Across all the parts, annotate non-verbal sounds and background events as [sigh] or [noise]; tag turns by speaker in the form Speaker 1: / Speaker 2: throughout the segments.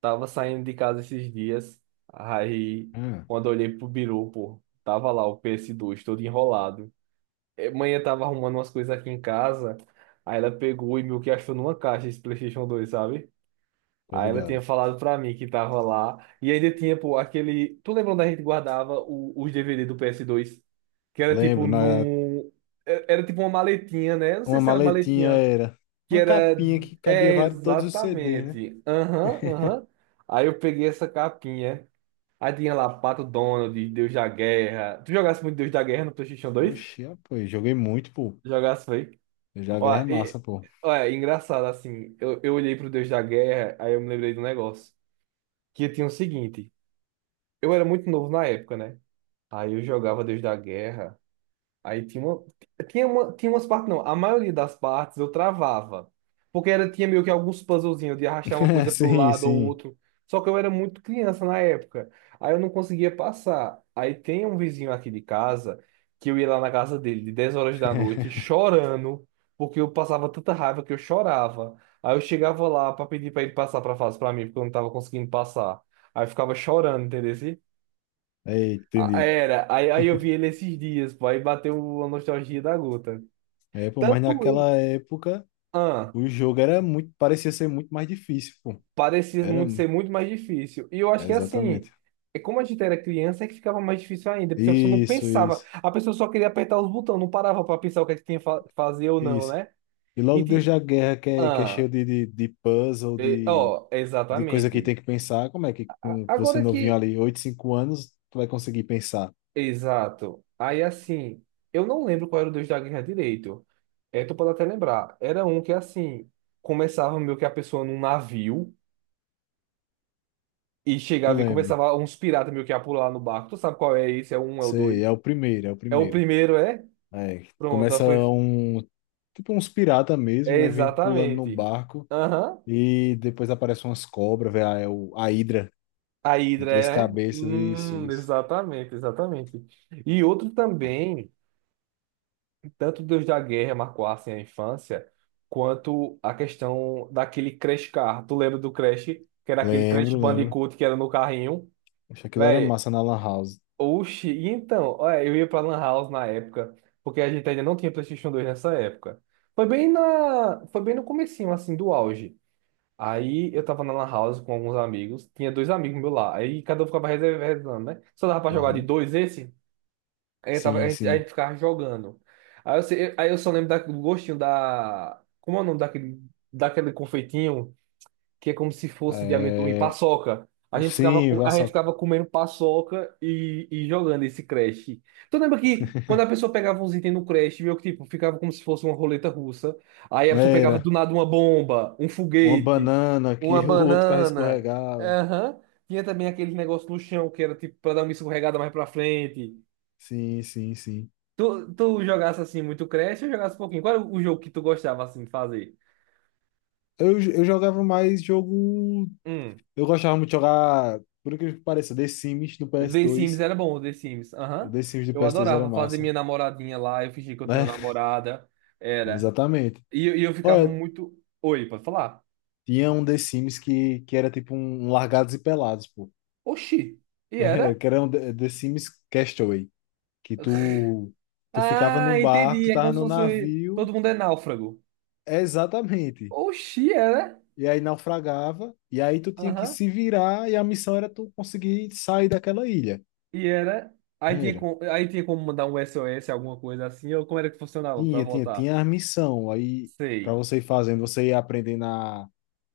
Speaker 1: Tava saindo de casa esses dias, aí
Speaker 2: Ah,
Speaker 1: quando eu olhei pro biru, pô, tava lá o PS2 todo enrolado. Manhã tava arrumando umas coisas aqui em casa, aí ela pegou e meio que achou numa caixa esse PlayStation dois, sabe?
Speaker 2: tô
Speaker 1: Aí ela tinha
Speaker 2: ligado.
Speaker 1: falado pra mim que tava lá, e ainda tinha, pô, aquele. Tu lembra onde a gente guardava os DVD do PS2? Que era tipo
Speaker 2: Lembro,
Speaker 1: num. Era tipo uma maletinha, né? Eu não sei
Speaker 2: uma
Speaker 1: se era
Speaker 2: maletinha
Speaker 1: maletinha,
Speaker 2: era
Speaker 1: que
Speaker 2: uma
Speaker 1: era.
Speaker 2: capinha que cabia
Speaker 1: É,
Speaker 2: vários, todos os CDs, né?
Speaker 1: exatamente. Aham, aham. Aí eu peguei essa capinha. Aí tinha lá Pato Donald, Deus da Guerra. Tu jogasse muito Deus da Guerra no PlayStation dois?
Speaker 2: Oxi, ah, pô, eu joguei muito, pô.
Speaker 1: Jogasse, foi?
Speaker 2: Eu já é
Speaker 1: Ó, e,
Speaker 2: massa, pô.
Speaker 1: ó, é engraçado assim. Eu olhei pro Deus da Guerra, aí eu me lembrei do negócio. Que tinha o seguinte: eu era muito novo na época, né? Aí eu jogava Deus da Guerra. Aí tinha umas partes, não. A maioria das partes eu travava. Porque tinha meio que alguns puzzlezinhos de arrastar uma
Speaker 2: [laughs]
Speaker 1: coisa para o
Speaker 2: Sim,
Speaker 1: lado ou
Speaker 2: sim.
Speaker 1: outro. Só que eu era muito criança na época. Aí eu não conseguia passar. Aí tem um vizinho aqui de casa que eu ia lá na casa dele de 10 horas da noite
Speaker 2: [laughs]
Speaker 1: chorando, porque eu passava tanta raiva que eu chorava. Aí eu chegava lá para pedir para ele passar para fase para mim, porque eu não tava conseguindo passar. Aí eu ficava chorando, entendeu?
Speaker 2: Aí,
Speaker 1: Ah,
Speaker 2: entendi.
Speaker 1: aí eu vi ele esses dias, pô, aí bateu a nostalgia da gota.
Speaker 2: É, pô, mas
Speaker 1: Tanto ele,
Speaker 2: naquela época
Speaker 1: ah,
Speaker 2: o jogo era parecia ser muito mais difícil, pô.
Speaker 1: parecia
Speaker 2: Era,
Speaker 1: muito ser muito mais difícil. E eu acho
Speaker 2: é,
Speaker 1: que assim,
Speaker 2: exatamente.
Speaker 1: é como a gente era criança, é que ficava mais difícil ainda, porque a pessoa não
Speaker 2: Isso,
Speaker 1: pensava,
Speaker 2: isso,
Speaker 1: a pessoa só queria apertar os botões, não parava pra pensar o que é que tinha que fazer ou não,
Speaker 2: isso.
Speaker 1: né?
Speaker 2: E
Speaker 1: E,
Speaker 2: logo desde
Speaker 1: ti-
Speaker 2: a guerra que é
Speaker 1: ah,
Speaker 2: cheio de, de puzzle,
Speaker 1: e-
Speaker 2: de,
Speaker 1: ó,
Speaker 2: de coisa que
Speaker 1: exatamente.
Speaker 2: tem que pensar, como é que com você
Speaker 1: Agora
Speaker 2: novinho
Speaker 1: que.
Speaker 2: ali, 8, 5 anos, tu vai conseguir pensar?
Speaker 1: Exato. Aí assim, eu não lembro qual era o Deus da Guerra direito. É, tu pode até lembrar. Era um que assim, começava meio que a pessoa num navio e
Speaker 2: Eu
Speaker 1: chegava e
Speaker 2: lembro.
Speaker 1: começava uns piratas meio que a pular no barco. Tu sabe qual é esse? É o um, é o
Speaker 2: Sei,
Speaker 1: dois.
Speaker 2: é o primeiro, é o
Speaker 1: É o
Speaker 2: primeiro.
Speaker 1: primeiro, é?
Speaker 2: É,
Speaker 1: Pronto, aí
Speaker 2: começa
Speaker 1: foi.
Speaker 2: um, tipo uns pirata mesmo,
Speaker 1: É,
Speaker 2: né? Vem pulando no
Speaker 1: exatamente.
Speaker 2: barco
Speaker 1: Aham.
Speaker 2: e depois aparecem umas cobras, velho, ah, a Hidra
Speaker 1: A
Speaker 2: de
Speaker 1: Hidra
Speaker 2: três
Speaker 1: é?
Speaker 2: cabeças, isso, isso.
Speaker 1: Exatamente, exatamente. E outro também. Tanto Deus da Guerra marcassem a infância, quanto a questão daquele Crash Car. Tu lembra do Crash? Que era aquele Crash
Speaker 2: Lembro, lembro.
Speaker 1: Bandicoot que era no carrinho?
Speaker 2: Acho que aquilo era
Speaker 1: Véi,
Speaker 2: massa na Lan House.
Speaker 1: oxi, e então, olha, eu ia pra Lan House na época, porque a gente ainda não tinha PlayStation 2 nessa época. Foi bem no comecinho, assim, do auge. Aí eu tava na Lan House com alguns amigos, tinha dois amigos meus lá, aí cada um ficava reservando, né? Só dava pra jogar de
Speaker 2: Aham.
Speaker 1: dois esse? Aí a
Speaker 2: Sim,
Speaker 1: gente, a
Speaker 2: sim.
Speaker 1: gente ficava jogando. Aí eu só lembro do gostinho da. Como é o nome daquele, confeitinho que é como se fosse de amendoim,
Speaker 2: É.
Speaker 1: paçoca. A gente ficava,
Speaker 2: Sim,
Speaker 1: co- a gente
Speaker 2: Vassoca.
Speaker 1: ficava comendo paçoca e jogando esse Crash. Tu lembra que quando a
Speaker 2: [laughs]
Speaker 1: pessoa pegava uns itens no Crash, meio que tipo, ficava como se fosse uma roleta russa. Aí a pessoa pegava do
Speaker 2: Era
Speaker 1: nada uma bomba, um
Speaker 2: uma
Speaker 1: foguete,
Speaker 2: banana
Speaker 1: uma
Speaker 2: que o outro carro
Speaker 1: banana.
Speaker 2: escorregava.
Speaker 1: Aham. Tinha também aquele negócio no chão que era tipo pra dar uma escorregada mais pra frente.
Speaker 2: Sim, sim, sim.
Speaker 1: Tu jogasse assim muito Crash ou jogasse um pouquinho? Qual era o jogo que tu gostava assim de fazer?
Speaker 2: Eu jogava mais jogo.
Speaker 1: Hum.
Speaker 2: Eu gostava muito de jogar, por incrível que pareça, The Sims do ps
Speaker 1: The Sims
Speaker 2: dois
Speaker 1: era bom, The Sims.
Speaker 2: O
Speaker 1: Aham.
Speaker 2: The Sims do
Speaker 1: Eu
Speaker 2: PS2 era
Speaker 1: adorava fazer
Speaker 2: massa,
Speaker 1: minha namoradinha lá, eu fingia que eu tinha
Speaker 2: né?
Speaker 1: uma namorada.
Speaker 2: [laughs]
Speaker 1: Era.
Speaker 2: Exatamente.
Speaker 1: E eu ficava
Speaker 2: Olha,
Speaker 1: muito. Oi, pode falar?
Speaker 2: tinha um The Sims que era tipo um Largados e Pelados, pô. [laughs]
Speaker 1: Oxi. E
Speaker 2: Que
Speaker 1: era?
Speaker 2: é- que era um The Sims Castaway. Que tu ficava num
Speaker 1: Ah,
Speaker 2: barco,
Speaker 1: entendi.
Speaker 2: tu
Speaker 1: É como
Speaker 2: tava
Speaker 1: se
Speaker 2: num
Speaker 1: fosse.
Speaker 2: navio.
Speaker 1: Todo mundo é náufrago.
Speaker 2: É, exatamente.
Speaker 1: Oxi, era?
Speaker 2: E aí naufragava, e aí tu tinha que
Speaker 1: Aham.
Speaker 2: se virar, e a missão era tu conseguir sair daquela ilha.
Speaker 1: E era.
Speaker 2: Era.
Speaker 1: Aí tinha como mandar um SOS, alguma coisa assim, ou como era que funcionava pra
Speaker 2: Tinha, tinha,
Speaker 1: voltar?
Speaker 2: tinha a missão. Aí, para
Speaker 1: Sei.
Speaker 2: você ir fazendo, você ia aprendendo a,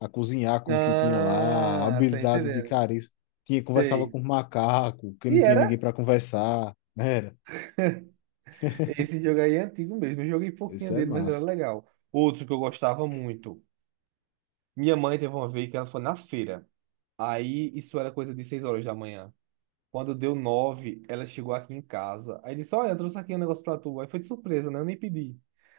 Speaker 2: a cozinhar com o que tinha lá, a
Speaker 1: Ah, tô
Speaker 2: habilidade de
Speaker 1: entendendo.
Speaker 2: carisma. Tinha, conversava
Speaker 1: Sei.
Speaker 2: com macaco, que
Speaker 1: E
Speaker 2: não tinha
Speaker 1: era.
Speaker 2: ninguém para conversar, né? Era.
Speaker 1: Esse jogo aí é antigo mesmo. Eu joguei pouquinho
Speaker 2: Isso é
Speaker 1: dele, mas era
Speaker 2: massa.
Speaker 1: legal. Outro que eu gostava muito. Minha mãe teve uma vez que ela foi na feira. Aí isso era coisa de 6 horas da manhã. Quando deu 9 ela chegou aqui em casa. Aí disse: olha, eu trouxe aqui um negócio pra tu. Aí foi de surpresa, né? Eu nem pedi.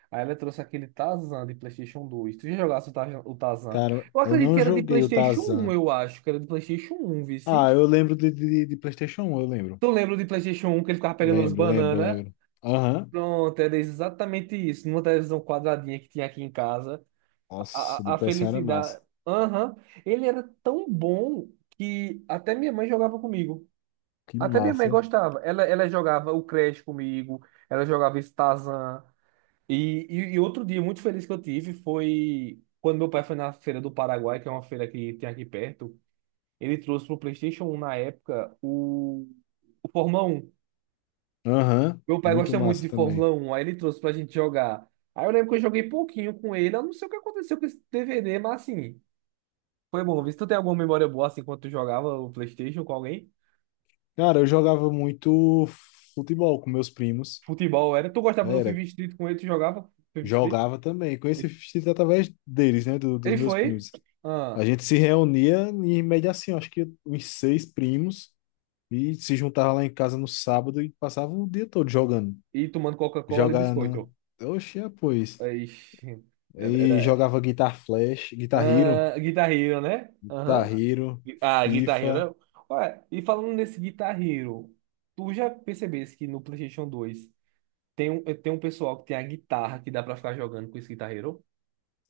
Speaker 1: Aí ela trouxe aquele Tarzan de PlayStation dois. Tu já jogasse o Tarzan? O Tarzan?
Speaker 2: Cara,
Speaker 1: Eu
Speaker 2: eu
Speaker 1: acredito que
Speaker 2: não
Speaker 1: era de
Speaker 2: joguei o
Speaker 1: PlayStation um,
Speaker 2: Tarzan.
Speaker 1: eu acho. Que era de PlayStation 1,
Speaker 2: Ah,
Speaker 1: vice.
Speaker 2: eu lembro de, de PlayStation 1, eu lembro.
Speaker 1: Tu lembra do PlayStation um que ele ficava pegando as
Speaker 2: Lembro, lembro,
Speaker 1: bananas?
Speaker 2: lembro. Aham.
Speaker 1: Pronto, era exatamente isso. Numa televisão quadradinha que tinha aqui em casa,
Speaker 2: Nossa, de
Speaker 1: a
Speaker 2: PS1 era massa.
Speaker 1: felicidade. Aham. Ele era tão bom que até minha mãe jogava comigo.
Speaker 2: Que
Speaker 1: Até minha mãe
Speaker 2: massa.
Speaker 1: gostava. Ela jogava o Crash comigo, ela jogava esse Tarzan. E outro dia muito feliz que eu tive foi quando meu pai foi na feira do Paraguai, que é uma feira que tem aqui perto. Ele trouxe pro PlayStation 1 na época o Fórmula 1.
Speaker 2: Aham.
Speaker 1: Meu pai
Speaker 2: Muito
Speaker 1: gosta muito
Speaker 2: massa
Speaker 1: de
Speaker 2: também.
Speaker 1: Fórmula Um, aí ele trouxe pra gente jogar. Aí eu lembro que eu joguei pouquinho com ele, eu não sei o que aconteceu com esse DVD, mas assim, foi bom. Vê se tu tem alguma memória boa assim quando tu jogava o PlayStation com alguém.
Speaker 2: Cara, eu jogava muito futebol com meus primos.
Speaker 1: Futebol era. Tu gostava do
Speaker 2: Era,
Speaker 1: FIFA Street com ele, tu jogava FIFA Street?
Speaker 2: jogava também. Conheci
Speaker 1: Ele
Speaker 2: Fichita através deles, né? dos
Speaker 1: ele
Speaker 2: meus
Speaker 1: foi.
Speaker 2: primos.
Speaker 1: Ah,
Speaker 2: A gente se reunia em média assim, eu acho que uns seis primos, e se juntava lá em casa no sábado e passava o dia todo jogando.
Speaker 1: e tomando Coca-Cola e
Speaker 2: Jogando.
Speaker 1: biscoito.
Speaker 2: Oxe, é, pois.
Speaker 1: Ixi, era.
Speaker 2: E jogava Guitar Flash, Guitar Hero,
Speaker 1: Ah, Guitar Hero, né?
Speaker 2: Guitar
Speaker 1: Aham.
Speaker 2: Hero,
Speaker 1: Ah, Guitar
Speaker 2: FIFA.
Speaker 1: Hero. Ué, e falando nesse Guitar Hero, tu já percebesse que no PlayStation dois, tem um pessoal que tem a guitarra que dá pra ficar jogando com esse guitarreiro.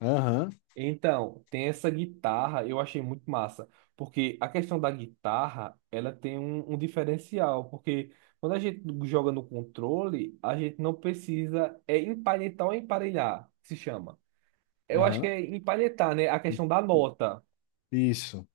Speaker 2: Aham,
Speaker 1: Então, tem essa guitarra, eu achei muito massa, porque a questão da guitarra, ela tem um, diferencial, porque quando a gente joga no controle, a gente não precisa, é empalhetar ou emparelhar, que se chama. Eu acho que
Speaker 2: aham.
Speaker 1: é empalhetar, né? A questão da nota.
Speaker 2: Isso.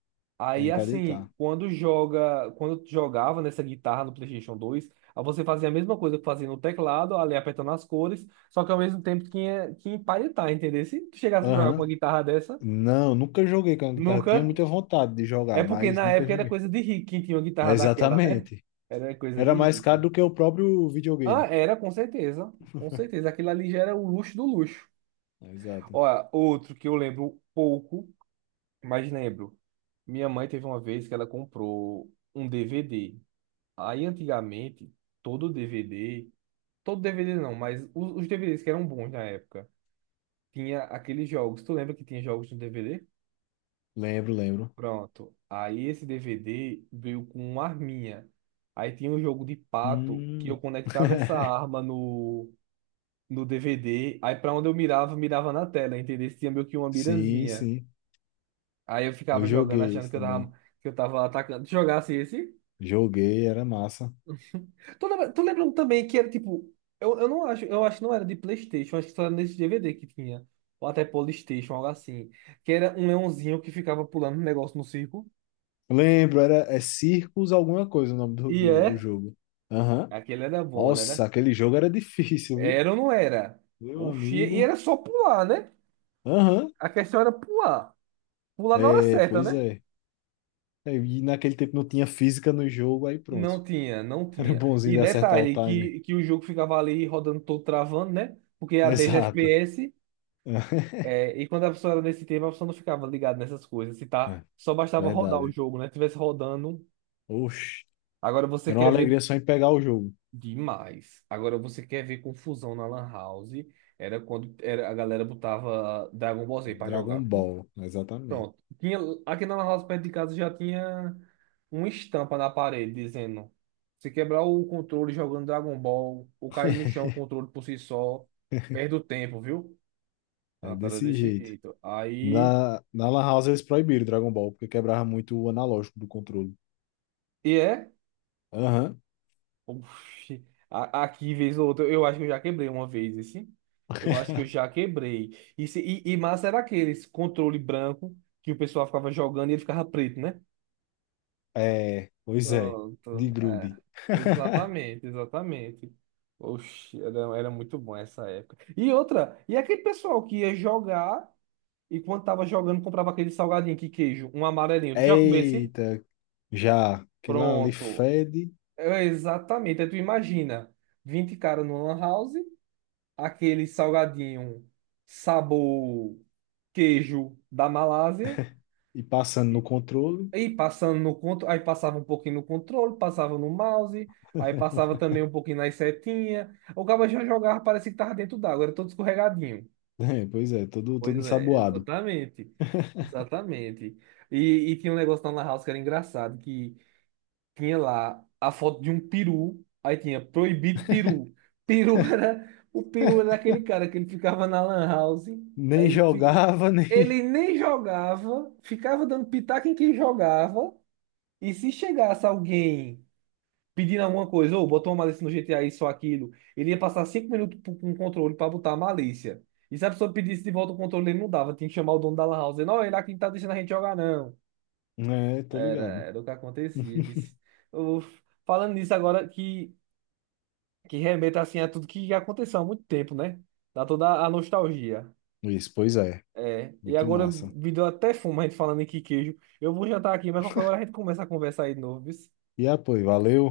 Speaker 2: Aí
Speaker 1: Aí
Speaker 2: pra
Speaker 1: assim,
Speaker 2: deitar.
Speaker 1: quando tu jogava nessa guitarra no PlayStation dois, aí você fazia a mesma coisa que fazia no teclado, ali apertando as cores, só que ao mesmo tempo tinha que empalhetar, entendeu? Se tu chegasse a jogar com uma
Speaker 2: Aham.
Speaker 1: guitarra dessa,
Speaker 2: Não, nunca joguei com a guitarra. Tinha
Speaker 1: nunca.
Speaker 2: muita vontade de
Speaker 1: É
Speaker 2: jogar,
Speaker 1: porque
Speaker 2: mas
Speaker 1: na
Speaker 2: nunca
Speaker 1: época era
Speaker 2: joguei.
Speaker 1: coisa de rico quem tinha uma guitarra daquela, né?
Speaker 2: Exatamente.
Speaker 1: Era coisa
Speaker 2: Era
Speaker 1: de
Speaker 2: mais caro
Speaker 1: rico.
Speaker 2: do que o próprio
Speaker 1: Ah,
Speaker 2: videogame.
Speaker 1: era com certeza, com certeza. Aquilo ali já era o luxo do luxo.
Speaker 2: Exato.
Speaker 1: Olha, outro que eu lembro pouco, mas lembro. Minha mãe teve uma vez que ela comprou um DVD. Aí antigamente, todo DVD, todo DVD não, mas os DVDs que eram bons na época, tinha aqueles jogos. Tu lembra que tinha jogos no DVD?
Speaker 2: Lembro, lembro.
Speaker 1: Pronto. Aí esse DVD veio com uma arminha. Aí tinha um jogo de pato que eu
Speaker 2: Hum. [laughs]
Speaker 1: conectava essa arma no, DVD. Aí pra onde eu mirava, mirava na tela, entendeu? Tinha meio que uma
Speaker 2: Sim,
Speaker 1: mirazinha.
Speaker 2: sim.
Speaker 1: Aí eu
Speaker 2: Eu
Speaker 1: ficava jogando
Speaker 2: joguei
Speaker 1: achando
Speaker 2: isso
Speaker 1: que eu tava,
Speaker 2: também.
Speaker 1: que eu tava atacando. Tu jogasse esse?
Speaker 2: Joguei, era massa.
Speaker 1: Tô lembrando também que era tipo. Eu não acho, eu acho que não era de PlayStation, acho que só era nesse DVD que tinha. Ou até PlayStation, algo assim. Que era um leãozinho que ficava pulando um negócio no circo.
Speaker 2: Lembro, era é Circus alguma coisa o nome do,
Speaker 1: E
Speaker 2: do, do
Speaker 1: é.
Speaker 2: jogo. Aham.
Speaker 1: Aquele era bom, né?
Speaker 2: Nossa, aquele jogo era difícil, viu?
Speaker 1: Era ou não era?
Speaker 2: Meu
Speaker 1: Oxi, e
Speaker 2: amigo.
Speaker 1: era só pular, né?
Speaker 2: Aham.
Speaker 1: A questão era pular. Pular na hora
Speaker 2: É,
Speaker 1: certa,
Speaker 2: pois
Speaker 1: né?
Speaker 2: é. É, e naquele tempo não tinha física no jogo, aí pronto.
Speaker 1: Não tinha, não
Speaker 2: [laughs] Era
Speaker 1: tinha.
Speaker 2: bonzinho
Speaker 1: E
Speaker 2: de acertar o
Speaker 1: detalhe,
Speaker 2: time.
Speaker 1: que o jogo ficava ali rodando todo travando, né? Porque a 10
Speaker 2: Exato.
Speaker 1: FPS.
Speaker 2: [laughs]
Speaker 1: É, e quando a pessoa era nesse tempo, a pessoa não ficava ligada nessas coisas. Se tá,
Speaker 2: É,
Speaker 1: só bastava rodar o
Speaker 2: verdade.
Speaker 1: jogo, né? Tivesse rodando.
Speaker 2: Oxe.
Speaker 1: Agora você
Speaker 2: Era uma
Speaker 1: quer ver
Speaker 2: alegria só em pegar o jogo.
Speaker 1: demais. Agora você quer ver confusão na Lan House. Era quando a galera botava Dragon Ball Z pra jogar,
Speaker 2: Dragon
Speaker 1: viu?
Speaker 2: Ball, exatamente.
Speaker 1: Pronto. Tinha, aqui na Lan House, perto de casa, já tinha uma estampa na parede dizendo: se quebrar o controle jogando Dragon Ball, ou cair no
Speaker 2: [laughs]
Speaker 1: chão o controle por si só, perde o tempo, viu?
Speaker 2: É
Speaker 1: Ah, tá, era
Speaker 2: desse
Speaker 1: desse
Speaker 2: jeito.
Speaker 1: jeito. Aí.
Speaker 2: Na Lan House eles proibiram Dragon Ball, porque quebrava muito o analógico do controle.
Speaker 1: E é.
Speaker 2: Aham.
Speaker 1: Oxi, aqui, vez ou outra, eu acho que eu já quebrei uma vez esse. Eu acho que eu
Speaker 2: [laughs]
Speaker 1: já quebrei. E massa era esse controle branco que o pessoal ficava jogando e ele ficava preto, né?
Speaker 2: É, pois é. De
Speaker 1: Pronto, é.
Speaker 2: grude. [laughs]
Speaker 1: Exatamente, exatamente. Oxi, era muito bom essa época. E outra, e aquele pessoal que ia jogar e quando tava jogando comprava aquele salgadinho que queijo, um amarelinho. Tu já comeu esse?
Speaker 2: Eita, já. Que lá ali
Speaker 1: Pronto.
Speaker 2: fede
Speaker 1: É, exatamente. Aí tu imagina, 20 caras numa lan house. Aquele salgadinho sabor queijo da Malásia.
Speaker 2: e passando no controle. [laughs]
Speaker 1: E passando no controle, aí passava um pouquinho no controle, passava no mouse, aí passava também um pouquinho nas setinhas. O cabo já jogava, parecia que tava dentro d'água, era todo escorregadinho.
Speaker 2: É, pois é, todo,
Speaker 1: Pois
Speaker 2: todo
Speaker 1: é,
Speaker 2: ensaboado.
Speaker 1: exatamente. Exatamente. E tinha um negócio lá na House que era engraçado, que tinha lá a foto de um peru, aí tinha proibido peru. Peru [laughs] era, o peru era aquele cara que ele ficava na lan house,
Speaker 2: Nem
Speaker 1: aí ele, fi-
Speaker 2: jogava, [laughs] nem.
Speaker 1: ele nem jogava, ficava dando pitaco em quem jogava, e se chegasse alguém pedindo alguma coisa, ou botou uma malícia no GTA, isso ou aquilo, ele ia passar 5 minutos com o controle para botar a malícia. E se a pessoa pedisse de volta o controle, ele não dava, tinha que chamar o dono da lan house, não, ele aqui não tá deixando a gente jogar não.
Speaker 2: É, tô
Speaker 1: Era,
Speaker 2: ligado.
Speaker 1: era o que acontecia.
Speaker 2: [laughs]
Speaker 1: Vice. Eu- falando nisso agora que, remeta assim a tudo que aconteceu há muito tempo, né? Dá toda a nostalgia.
Speaker 2: Isso, pois é.
Speaker 1: É. E
Speaker 2: Muito
Speaker 1: agora
Speaker 2: massa.
Speaker 1: me deu até fome a gente falando em que queijo. Eu vou jantar aqui, mas qualquer hora a gente começa a conversar aí de novo, viu?
Speaker 2: E apoio, valeu.